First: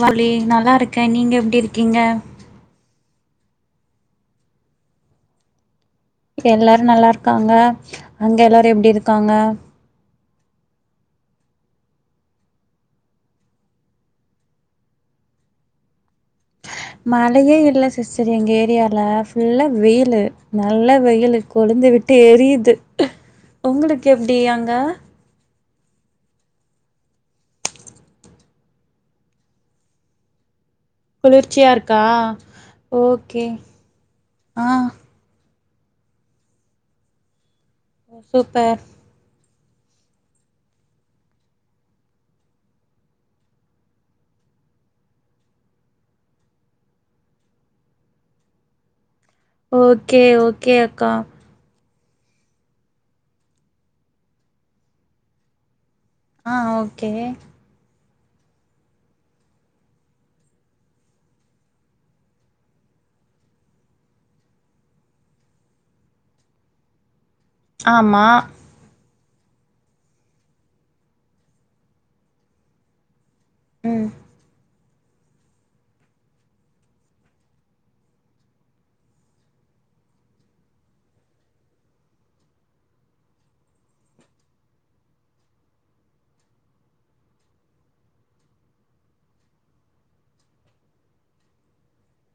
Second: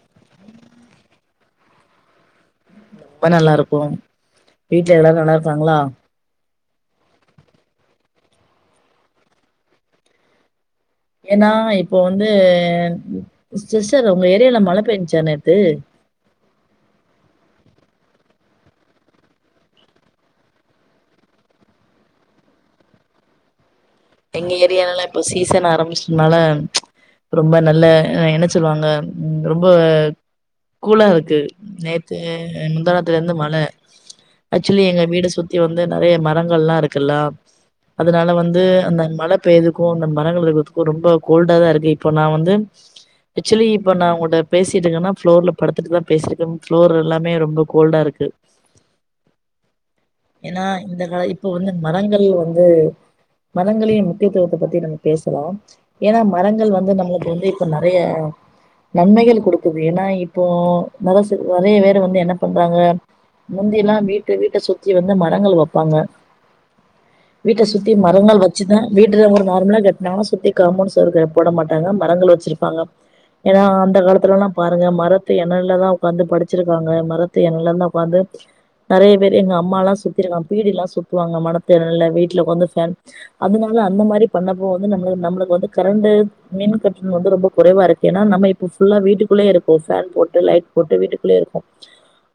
வலி நல்லா இருக்க நீங்க எப்டி இருக்கீங்க ம்ப நல்லாருக்கோ வீட்ல எல்லாரு நல்லா இருக்காங்ளா எல்லாரு நல்லா இருக்காங்க அங்க எல்லாரு எப்டி இருக்காங்க ஏனா இப்ப வந்து சிஸ்டர் உங்க ஏரியால மழ பேஞ்சா நேத்து மழயே இல்ல சிஸ்டர் எங்க ஏரியால ஃபுல்லா வெயிலு நல்ல வெயிலு கொழுந்து விட்டு எரியிது உங்களுக்கு எப் எங்க ஏரியாலாலா இப்ப சீசன் ஆரம்பிச்சதுனால ரொம்ப நல்ல என்ன சொல்வாங்க ரொம்ப கூலா இருக்கு குளிர்ச்சியா இருக்கா நேத்து முந்தா நேத்துலருந்து ஓகே மழ ஆ ஆக்சுலி எங்க வீட சுத்தி வந்து நெறைய மரங்கள்லா இருக்குல்லா அதனால வந்து சூப்பர் இந்த அ மழ பெய்யறத்துக்கோ இந்த மரங்கள் இருக்கறத்துக்கோ ரொம்ப கோல்டா தா இருக்கு இப்ப நா வந்து ஆக்சுலி இப்ப நா உங்கட்ட பேசிட்டு இருக்கனா ஃப்ளோர்ல படுத்துட்டு தா பேசிட்ருக்கே ஃப்ளோர் எல்லாமே ரொம்ப கோல்டா இருக்கு ஓகே ஏனா ஓகே இந்த அக்கா கால இப்ப வந்து மரங்கள் வந்து மரங்களின் முக்கியத்துவத்த பத்தி நம்ம பேசலா ஏனா ஆ மரங்கள் வந்து ஓகே நம்மளுக்கு வந்து து நெறைய நன்மைகள் குடுக்குது ஏனா இப்போ நெறசு நெறைய பேரு வந்து என்ன பண்றாங்க முந்திலா வீட்ட வீட்ட சுத்தி வந்து மரங்கள் வப்பாங்க வீட்ட சுத்தி மர ஆமா வச்சி தா வீட்ல ஒரு நார்மலா கட்னாங்னா சுத்தி கமோன்ட் சுவுரு போட மாட்டாங்க மரங்கள் வச்சிருப்பாங்க ஏனா அந்த ம் காலத்துல எல்லா பாத் பாருங்க மரத்து என்னல்ல தா உக்காந்து படிச்சிருக்காங்க மரத்து என்னல்ல தா உக்காந்து நறைய பேர் எங்க அம்மால்லா சுத்திருக்கா பீடிெல்லா சுத்துவாங்க மரத்து நிழல்ல வீட்ல ஒக்காந்து ஃபேன் அதுனால அந்த மாறி பண்ணப்போ வந்து நம்ம நம்மளுக்கு வந்து கரண்டு மின் கட்டண வந்து ரொம்ப குறைவா இருக்கு ஏன்னா நம்ம இப்ப ஃபுல்லா வீட்டுக்குள்ளயே இருக்கோ ஃபேன் போட்டு லைட் போட்டு வீட்டுக்குள்ளயே இருக்கோ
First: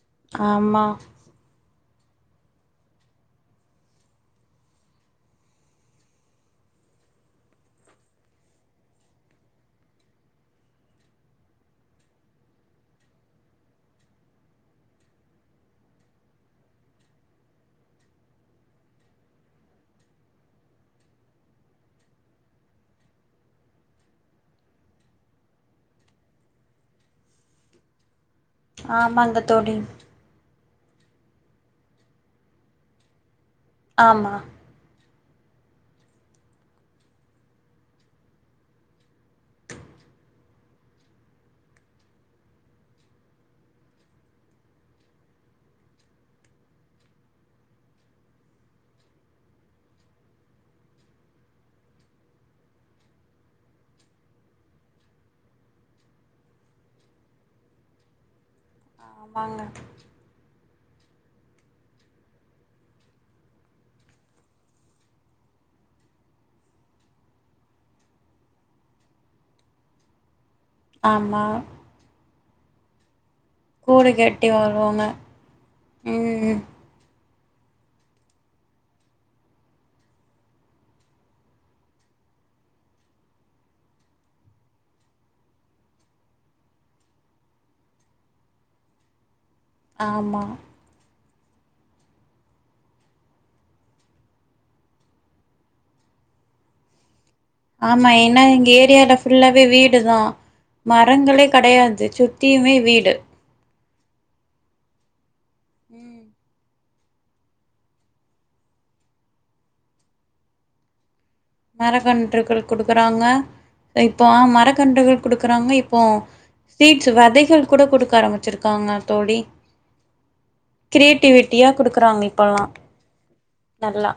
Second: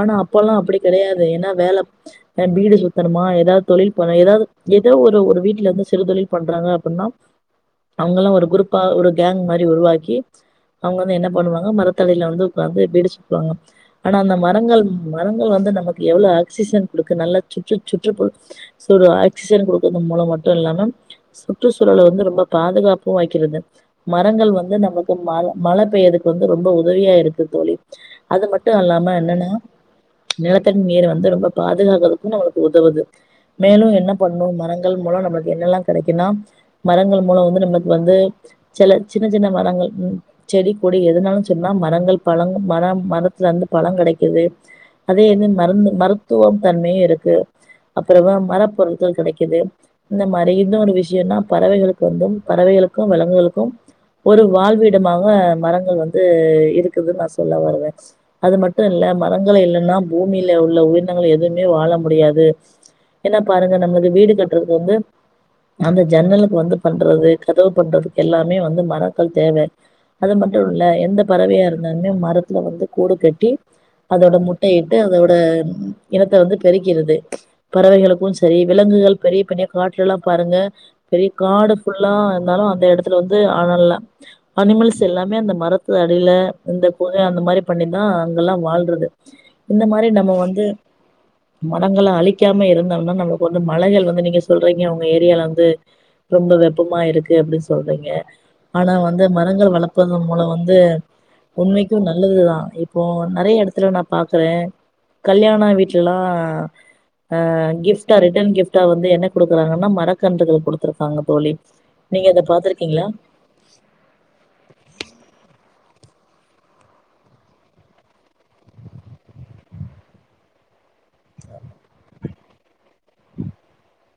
ஆனா அப்பல்லா அப்டி ஆமா கிடையாது ஏன்னா வேலப் அ பீடு குத்தணுமா ஏதாவது தொழில் பண்ண ஏதாவது ஏதோ ஒரு ஒரு வீட்டு வீட்ல இருந்து சிறு தொழில் பண்றாங்க அப்படின்னா அவங்க எல்லா ஒரு குரூப்பா ஒரு கேங் மாறி உருவாக்கி அவங்க வந்து என்ன பண்ணுவாங்க மரத்தடில வந்து உக்காந்து பீடி சுத்துவாங்க ஆனா அந்த மரங்கள் மரங்கள் வந்து நமக்கு எவ்ள ஆக்சிஜன் குடுக்கு நல்லா சுற்று சுற்றுப்பு சோ ஒரு ஆக்சிஜன் குடுக்கறது மூலம் மட்டு இல்லன்னா சுற்றுச்சூழல வந்து ரொம்ப பாதுகாப்பும் வைக்கிறது மரங்கள் வந்து நமக்கு ம மழ பெய்யறதுக்கு வந்து ரொம்ப உதவியா இருக்கு தோழி அது மட் விட்டு அல்லாம ஆமாங்க என்னன்னா தோழி நிலத்தடி நீர வந்து ரொம்ப பாதுகாக்கறதுக்கு நம்மளுக்கு உதவுது மேலும் என்ன ஆமா பண்ணும் மரங் ங்கள் மூலம் நமக்கு என்னெல்லா கிடைக்குன்னா மரங்கள் மூலம் வந்து நமக்கு வந்து சில சின்ன சின்ன மரங்கள் ம் செடி கொடி எதனாலு சொன்னா மரங்கள் பழம் மரம் மரத்துல இருந்து பழம் கெடைக்குது அதே என்னன் மருந்து மருத்துவ தன்மையு இருக்கு அப்புறமா மரப்பொருட்கள் கிடைக்குது இந்த மாறி இன்னொரு விஷயம்னா பறவைகளுக்கு வந்து பறவைகளுக்கும் விலங்குகளுக்கும் ஒரு வாழ்விடமாக மரங்கள் வந்து இருக்குதுன்னு நா சொல்ல வருவே அது மட்டு இல்ல மரங்களே ஆமாங்க இல்லன்னா பூமியில உள்ள உயிரினங்கள் எதுவுமே வாழ முடியாது ஏன்னா பாருங்க நம்மது வீடு கட்டுறது வந்து அந்த ஜன்னலுக்கு வந்து பண்றது கதவு பண்றதுக்கு எல்லாமே வந்து மரக்கள் தேவ அது மட்டும் இல்ல எந்த ஆமா பறவையா இருந்தாலுமே மரத்துல வந்து கூடு கட்டி கூடு அதோட கட்டி முட்ட இட்டு வருவாங்க அதோட இனத்த வந்து ம் பெருக் கிறது பறவைகளுக்கு சரி விலங்குகள் பெரிய பெரிய காட்ல எல்லா பாருங்க பெரிய காடு ஃபுல்லா இருந்தாலு அந்த இடத்துல வந்து அனல்லா அனிமல்ஸ் எல்லாமே அந்த மரத்து அடியில இந்த குக அந்த மாறி பண்ணிதா அங்கல்லா வாழ்றது இந்த மாரி நம்ம ஆமா வந்து மரங்கள அழிக்காம இருந்தம்னா நமக்கு வந்து மழைகள் வந்து நீங்க சொல்றீங்க உங்க ஏரியால வந்து ரொம்ப வெப்பமா இருக்கு அப்டி ஆமா சொல்றீங்க ஏன்னா எங்க ஆனா ஏரியால வந்து ஃபுல்லாவே மரங்கள் வீடு தா வளர்பதன் மூலம் வந்து மரங்களே உண்மைக்கும் கெடையாது நன் நல்லதுதா சுத்தியுமே இப்போ வீடு நறைய இடத்துல நா பாக்கறே கல்யாண வீட்லல்லா ம் அ கிப்ட்டா ரிட்டர்ன் கிஃப்ட்டா வந்து என்ன குடுக்கறாங்கன்னா மரக்கன்றுகள் குடுத்துருக்காங்க தோழி நீங்க அத மரக்கன்றுகள் பாத்துருக்கீங்களா குடுக்குறாங்க இப்போ மரக்கன்றுகள் குடுக்குறாங்க இப்போ சீட்ஸ் விதைகள் கூட குடுக்க ஆரம்பிச்சிருக்காங்க தோழி கிரியேட்டிவிட்டியா குடுக்கறாங்க இப்பெல்லா நல்லா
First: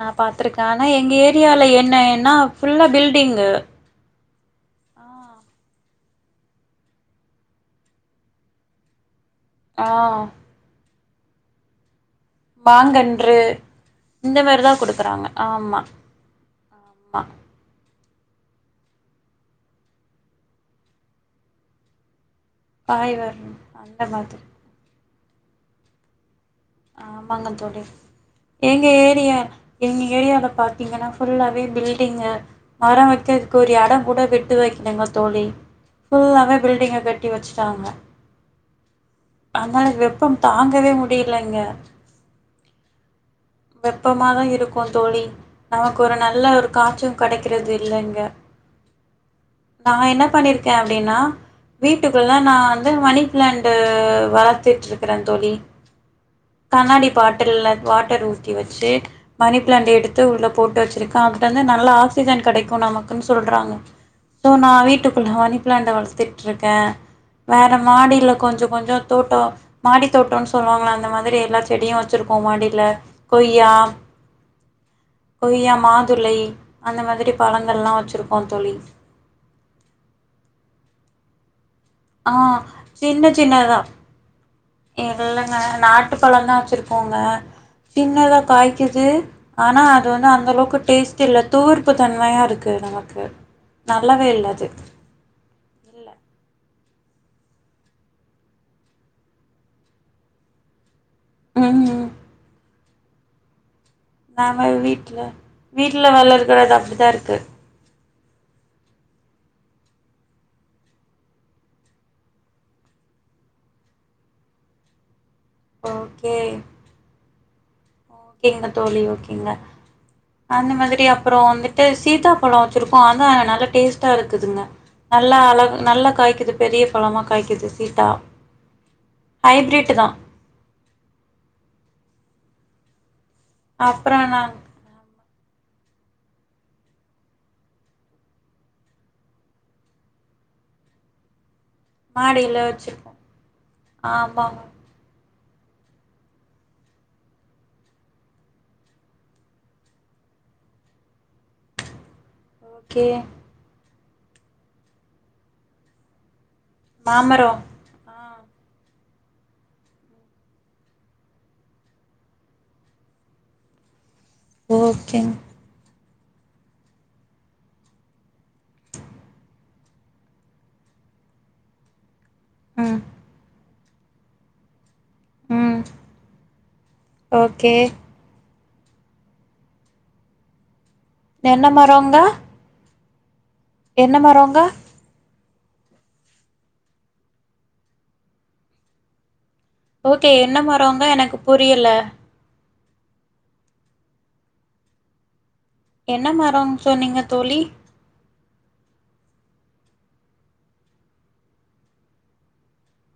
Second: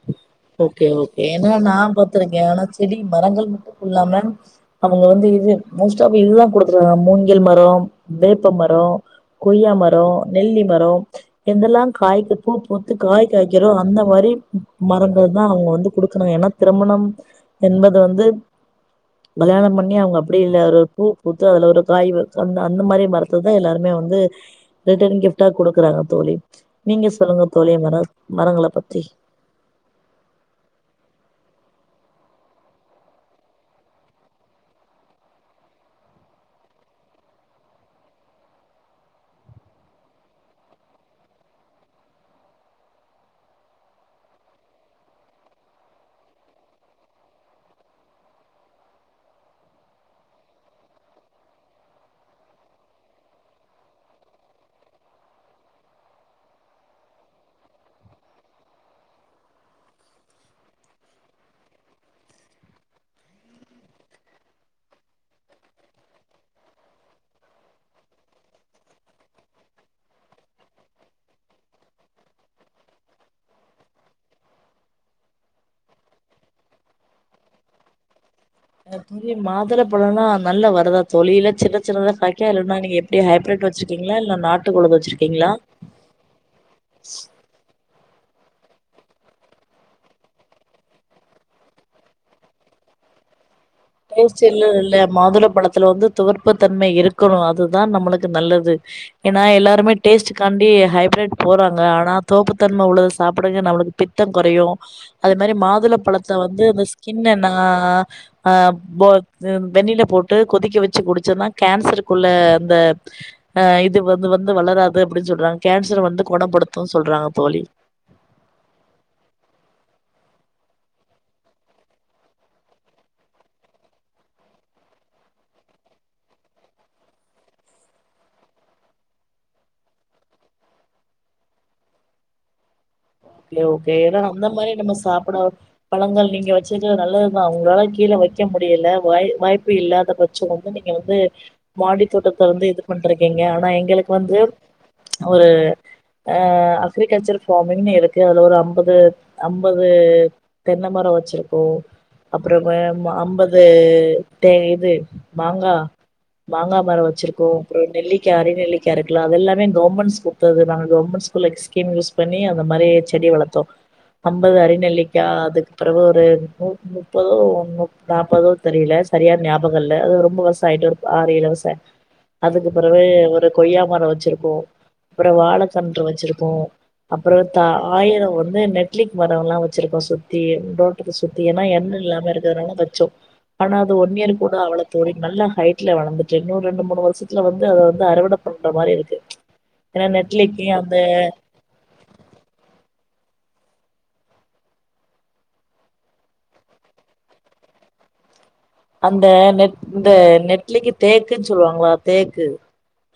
நா பாத்திருக் ஓக்கே ஓக்கே ஏன்னா நா பாத்துருக்கே ஆனா ஃபுல்லா செடி மரங்கள் பில்டிங்கு மட்டு முல்லாம அவுங்க ஆ வந்து இது மோஸ்ட் ஆப் இதுதா குடுத்துயிருகாங்க மூங்கில் மரம் வேப்ப மரோ கொய்யா மரோ ஆ. நெல்லி மரோ எந்தெல்லா காய்க்கு பூ பூத்து காய் மாங்கன்று காய்க்கிறோ அந்த மாறி இந்த மாரி தான் மரம் குடுக்குறாங்க ஆமா குடுக்கணு ஏன்னா திரமணம் ஆமா என்பது வந்து கல்யாணம் பண்ணி அவங்க அப்டி இல்லை அதில ஒரு பூ பூத்து அதுல ஒரு காய் வ அந்த அந்த மாதிரி காய் மரத்த தா வரும் எல்லாருமே அந்த வந்து மாதிரி ரிட்டன் கிஃப்ட்டா குடுக்குறாங்க தோழி நீங்க சொல்லுங்க தோழி மர மரங்கள எங்க பத்தி ஏரியா எங்க ஏரியால பாத்தீங்கன்னா ஃபுல்லாவே பில்டிங்கு மரொ வெக்கறதுக்கு ஒரு எடொ கூட விட்டு வெக்கலங்க தோழி ஃபுல்லாவே பில்டிங்க கட்டி வச்சிட்டாங்க அதான் வெப்பம் தாங்கவே முடியல இங்க வெப்பமா தா இருக்கு தோழி நமக்கு ஒரு நல்ல ஒரு காச்சு கெடைக்குறது இல்ல இங்க நாங்க என்ன பண்ணிருக்கே அப்டின்னா வீட்டுக்குள்ள நா வந்து மணி பிளாண்டு வளத்துட்ருக்குறே தோழி கண்ணாடி பாட்டில்ல வாட்டர் ஊத்தி வச்சு மணி பிளாண்ட எடுத்து உள்ள போட்டு வச்சிருக்கா அதுட்டந்து நல்லா ஆக்சிஜன் கெடைக்கு நமக்குன் சொல்றாங்க ஸோ நா வீட்டுக்குள்ள மணி ப்ளாண்ட்ட வளத்துட் இருக்கே வேற மாடில கொஞ்ச கொஞ்ச தோட்ட மாடி தோட்டம்னு சொல்லுவாங்களா இந்த மாதிரி எல்லா செடியு வச்சிருக்கோ மாடில கொய்யா கொய்யா மாதுளை அந்த மாதிரி பழங்கள்லா வச்சுருக்கோ தோழி தோழி மாதுளைப் பழொலா நல்லா வருதா தோழி இல்ல சின்ன [unintelligible] ஆ காக்கே இல்லைன்னா நீ எப்டி சின்ன ஹைப்ரிட் சின்னதா வச்சிருக்கீங்களா இல்ல நாட்டு கொழுத வச்சிருக்கீங்ளா போங்க பின்னதா காய்க்குது ஆனா அது வந்து அந்த அளவுக்கு டேஸ்ட் இல்ல துவர்ப்பு தன்மையா இருக்கு நமக்கு நல்லாவே பேசியல் அது இல்ல மாதுள பழத்துல வந்து இல்ல துவர்ப்பு தன்மை இருக்கணு அதுதான் நம்மளுக்கு நல்லது ஏன்னா எல்லாருமே டேஸ்ட் காண்டி ஹைப்ரிட் போறாங்க ம் ஆனா தோப்புத்தன்ம உள்ளத சாப்பிடுங்க நம்மளுக்கு பித்தம் கொறையு நாம வீட்ல அதே மாரி மாதுள வீட்ல பழத்த வந்து வளர்க்கறது அந்த அப்டிதா ஸ்கின்ன இருக்கு நா அ போத்து வெண்ணில போட்டு கொதிக்க வச்சு குடிச்சன்னா கேன்சருக்குள்ள அந்த ஆ இது வந்து வந்து வளராது அப்டின் சொல்றாங்க கேன்சர் வந்து ஓகே கொணப்படுத்துன்னு சொல்றாங்க தோழி கேக்குதா தோழி ஓகேங்ளா அந்த மாதிரி அப்புற வந்துட்டு சீதாப்பழ வச்சிருக்கோ அது நல்லா டேஸ்ட்டா இருக்குதுங்க நல்லா அழ நல்லா காய்க்குது பெரிய பழமா காய்க்குது சீட்டா ஹைப்ரிட்டுதா ஓகே ஓகே அப்றோ ஏன்னா அந்த மாரி நம்ம நா சாப்பிடா பழங்கள் நீங்க வச்சிருக்க நல்லதுதா உங்களால கீழ வைக்க முடியல வாய் வாய்ப்பு இல்ல அத பத் சோ வந்து நீங்க வந்து மாடி தோட்டத்த மாடியில வந்து இது வச்சிருக்கோ பண்ட்ருக்கீங்க ஆனா எங்களுக்கு வந்து ஆமா ஒரு அ அக்ரிகல்சர் ஃபார்மிங்னு இருக் கு அதுல ஒரு அம்பது அம்பது தென்ன மரொ வச்சிருக்கோ அப்பறமே ம ஓகே அம்பது தே இது மாங்கா மாங்கா மரோ வச்சிருக்கோ மாமரோ அப்ற நெல்லி ஆ க்க அறிநெல்லிக்கா இருக்லா அதெல்லாமே கவர்மெண்ட்ஸ் குடுத்ததுதா கவர்மெண்ட்ஸ் ஸ்கீம் யூஸ் பண்ணி அந்த மாரி செடி வளத்தோ அம்பது அரிநெல்லிக்கா ஓகேங் அதுக்கு பிறகு ஒரு நூத்முப்பதோ நூத்நாப்பதோ தெரில சரியா ஞாபக இல்ல அது ரொம்ப வருஷ ஆயிட்டு ஆறு இலவச அதுக்கு ம் பிறவு ஒரு கொய்யா மர வச்சிருக்கோ அப்புறோ வாழ ம் கன்று வச்சிருக்கோ அப்புற த ஓகே ஈரோ வந்து நெட்ளிக் மரோல்லா வச்சிருக்கோ சுத்தி ரோ சுத்தி ஏன்னா என்ன எண் மரோங்க இல்லாம இருக்கனால வச்சோ ஆனா அது ஒன் என்ன இயர் கூட மரோங்க அவள தோழி நல்ல ஹைட்ல வளர்ந்துட்டு இன்னொரு ரெண்டு மூணு வருஷத்துல வந்து அத வந்து அறுவடை பண்ற மாரி இருக்கு ஏன்னா ஓகே என்ன நெட்லிக்கு அந்த மரோங்க எனக்கு புரியல என்ன மரோன் சொன்னீங்க தோழி அந்த நெட் இந்த நெட்லிக்கு தேக்குன்னு சொல்லுவாங்களா தேக்கு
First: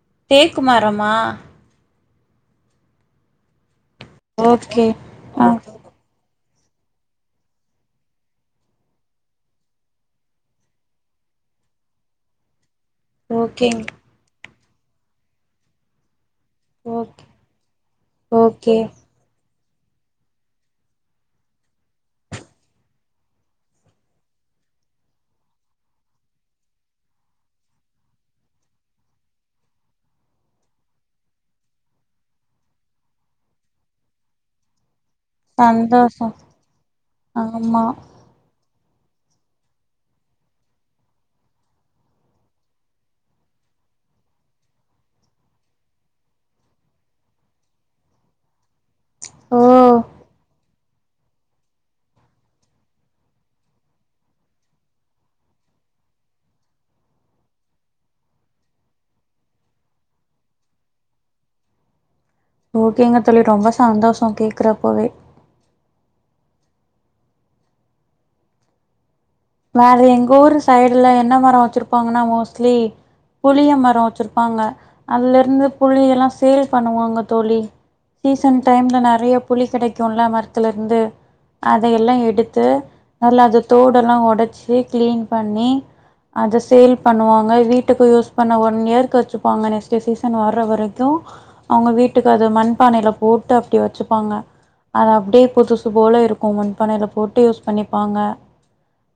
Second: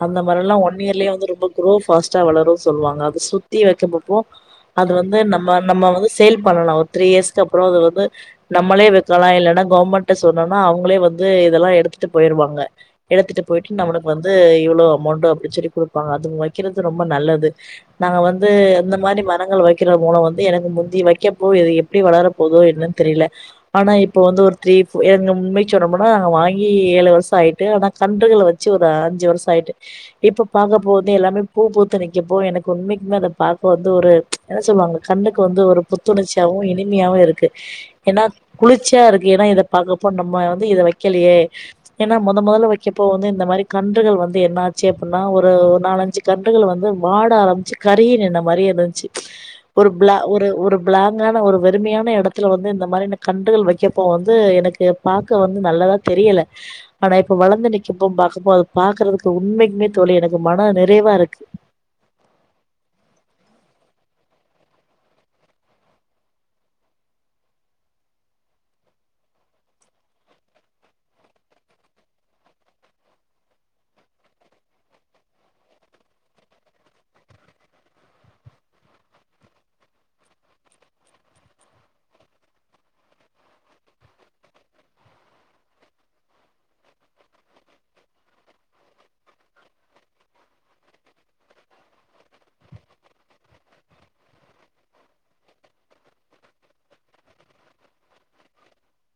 அந்த மரோல்லா தேக்கு ஒன் இயர்லயே மரமா வந்து ரொம்ப ரோ ஃபாஸ்ட்டா வளரூம் சொல்லுவாங்க அத சுத்தி வைக்கப்போ ஓகே அது வந்து ஆ நம்ம நம்ம வந்து சேல் பண்ணலா ஒரு த்ரீ இயர்ஸ்கு அப்புறோ அது வந்து நம்மளே விக்கலா இல்லனா கவர்மண்ட்டஸ் சொன்னனா அவுங்களே வந்து இதல்லா எடுத்துட்டு போயிருவாங்க எடுத்துட்டு போயிட்டு ஓகேங் நம்ம வந்து இவ்ளோ அமௌண்ட் அப்டி சொல்லி குடுத் அதுங்க வக்கிறது ரொம்ப ஓகே நல்லது நாங்க வந்து ஓகே அந்த மாரி மரங்கள் வக் வக்கிற மூலம் வந்து எனக்கு முந்தி வைக்கப்போ இது எப்டி வளர போதோ என்னன் தெரியில ஆனா இப்ப வந்து ஒரு த்ரீ ஏங்க உண்மைய சொன்னமுனா வாங்கி ஏழு வர்ஷ ஆயிட்டு ஆனா கன்றுகள வச்சு ஒரு அஞ்சு வர்ஷ ஆயிட்டு இப்ப பாக்கப்போ வந்து எல்லாமே பூ பூத்து நிக்கப்போ எனக்கு உண்மைக்குமே அத பாக்க வந்து ஒரு என்னா சொல்வாங்க கண்ணுக்கு வந்து ஒரு சந்தோஷோ புத்துணர்ச்சியாவூ இனிமையாவூ இருக்கு ஆமா ஏன்னா குளிர்சியா இருக்கு ஏன்னா இத பாக்கப்போ நம்ம வந்து இத வெக்கலயே ஏன்னா மொத மொதல்ல வைக்கப்போ வந்து இந்த மாரி கன்றுகள் வந்து என்ன ஆச்சு அப்டின்னா ஒரு ஒரு நாலஞ்சு கன்றுகள் வந்து வாட ஆரம்பிச்சு கருகி நின்ன மாரி இருஞ்ச்சு ஓ ஒரு ப்லா ஒரு ஒரு ப்லாங்கான ஒரு வெறுமையான எடத்துல வந்து இந்த மாரியான கன்றுகள் வைக்கப்போ வந்து இது எனக்கு பாக்க வந்து நல்லதா தெரியல ஆனா இப்ப வளந்து நிக்கப்போ பாக்கப்போ அத பாக்குறதுக்கு உண்மைக்குமே தோழி எனக்கு மன நிறைவா இருக்கு ஓகேங்க தோழி ரொம்ப சந்தோஷோ கேக்குறப்பவே வேற எங்க ஊர் சைடுல என்ன மரோ வச்சிருப்பாங்கன்னா மோஸ்ட்லி புளிய மர வச்சிருப்பாங்க அதுலருந்து புளி எல்லா சேல் பண்ணுவாங்க தோழி சீசன் டைம்ல நெறைய புளி கெடைக்குல்ல மரத்துலருந்து அதையல்லா எடுத்து நல்லா அத தோடல்லா ஒடச்சு கிளீன் பண்ணி அத சேல் பண்ணுவாங்க வீட்டுக்கு யூஸ் பண்ண ஒன் இயர்க்கு வச்சுப்பாங்க நெக்ஸ்ட்டு சீசன் வர்ற வரைக்கோ அவுங்க வீட்டுக்கு அது மண்பானையில போட்டு அப்டி வச்சுப்பாங்க அது அப்டியே புதுசு போல இருக்கு மண்பானையில போட்டு யூஸ் பண்ணிப்பாங்க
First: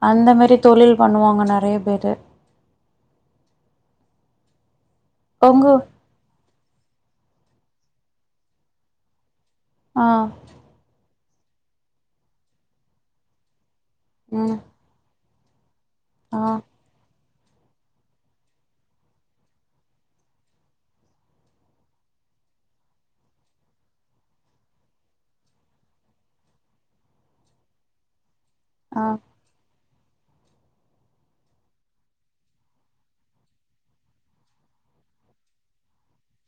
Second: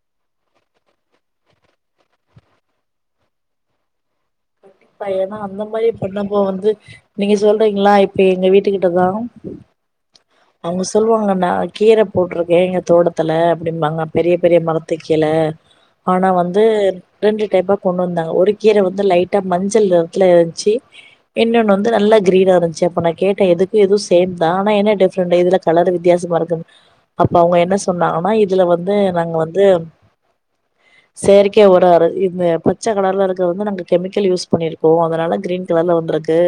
அந்த மாரி தொழில் பண்ணுவாங்க நெறைய பேரு த ஏன்னா அந்த உங்க மாரி பண்ணப்போ வந்து நீங்க சொல்றீங்களா இப்ப எங்க வீட்டு கிட்டதா ஆ அவுங்க சொல்லுவாங்களான்ட கீர போட்டிருக்கே எங்க தோட்டத்துல அப்டிம்பாங்க பெரிய பெரிய ம் மரத் துக் கீல ஆனா ஆ வந்து ரெண்டு டைப்பா கொண்டு வந்தாங்க ஒரு கீர வந்து லைட் டா மஞ்சள் நிறத்துல இருந்ச்சி இன்னொன்னு வந்து நல்லா கிரீனா இருந்ச்சு அப்ப நா கேட்டே இதுக்கு இது சேம் தா ஆனா என்ன டிஃப்ரண்ட் இதுல கலரு வித்தியாசமா இருக்குனு அப்ப அவுங்க என்ன சொன்னாங்கன்னா இதுல வந்து ஆ நாங்க வந்து செயற்கை ஒரே ஆரு இந்த பச்ச கலர்ல இருக்க வந்து நாங்க கெமிக்கல் யூஸ் பண்ணிருக்கோ அதனால கிரீன் கலர்ல வந்திருக்கு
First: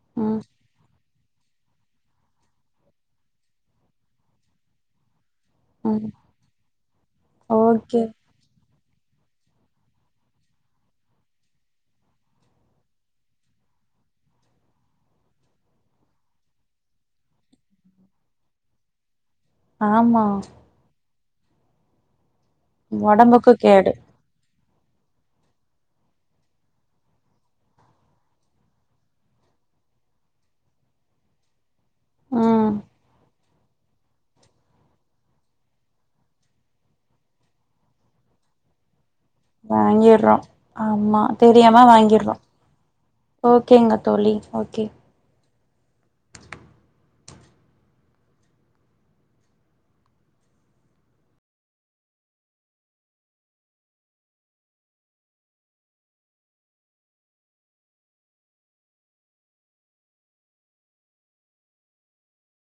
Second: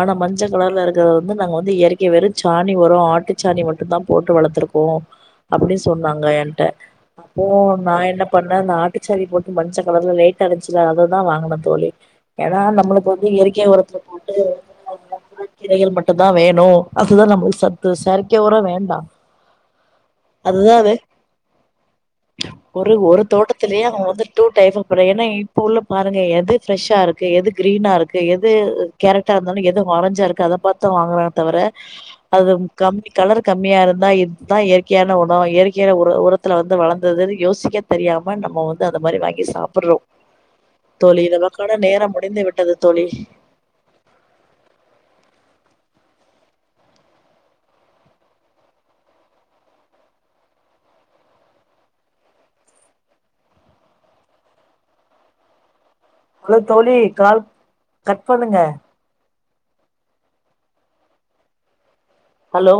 ஆனா ம் மஞ்ச கலர்ல இருக் இது வந்து நாங்க வந்து இயற்கை வேறு சாணி ஒரோ ஆட்டுச்சாணி மட்டுந்தா போட்டு வளத்துருக்கோ அப்டி ம் சொன்னாங்க என்ட்ட அப்போ நா ஓகே என்னப் பண்ண அந்த ஆட்டுச்சானி போட்டு மஞ்ச கலர்ல லைட்டா இருந்துச்சுல அததா வாங்கனம் தோழி ஏனா நம்மளுக்கு வந்து இயற்கையா உரத்துல போட்டு [inaudible] கீரைகள் மட்டுந்தா வேணூ அதுதா நமக்கு சத்து செயற்கை ஓரோ வேண்டா ஆமா அதாவது ஒரு ஒரு ஒடம்புக்கு தோட்டத்திலயே கேடு அவுங்க வந்து டூ டைஃப் [unintelligible] ஏனா இப்போ உள்ள பாருங்க எது ஃப்ரஷ்ஷா இருக்கு எது கிரீனா இருக்கு எது கேரட்டா இருந்தாலும் எது ஆரஞ்சா இருக்கு அத பாத்தா வாங்குறாங்க தவர அது ம் கம்மி கலரு கம்மியா இருந்தா இத்தா இயற்கையான உணோ இயற்கையான உர உரத்துல வந்து வளந்ததுனு யோசிக்க தெரியாம நம்ம வந் [unintelligible] அந்த மாரி வாங்கி சாப்டுறோ வாங்கிர்றோ ஆமா தோழி இதுலா தெரியாம வாங்கிற்றா ஓகேங்க தோழி ஓகே ஹலோ தோழி கால் கட் பண்ணுங்க ஹலோ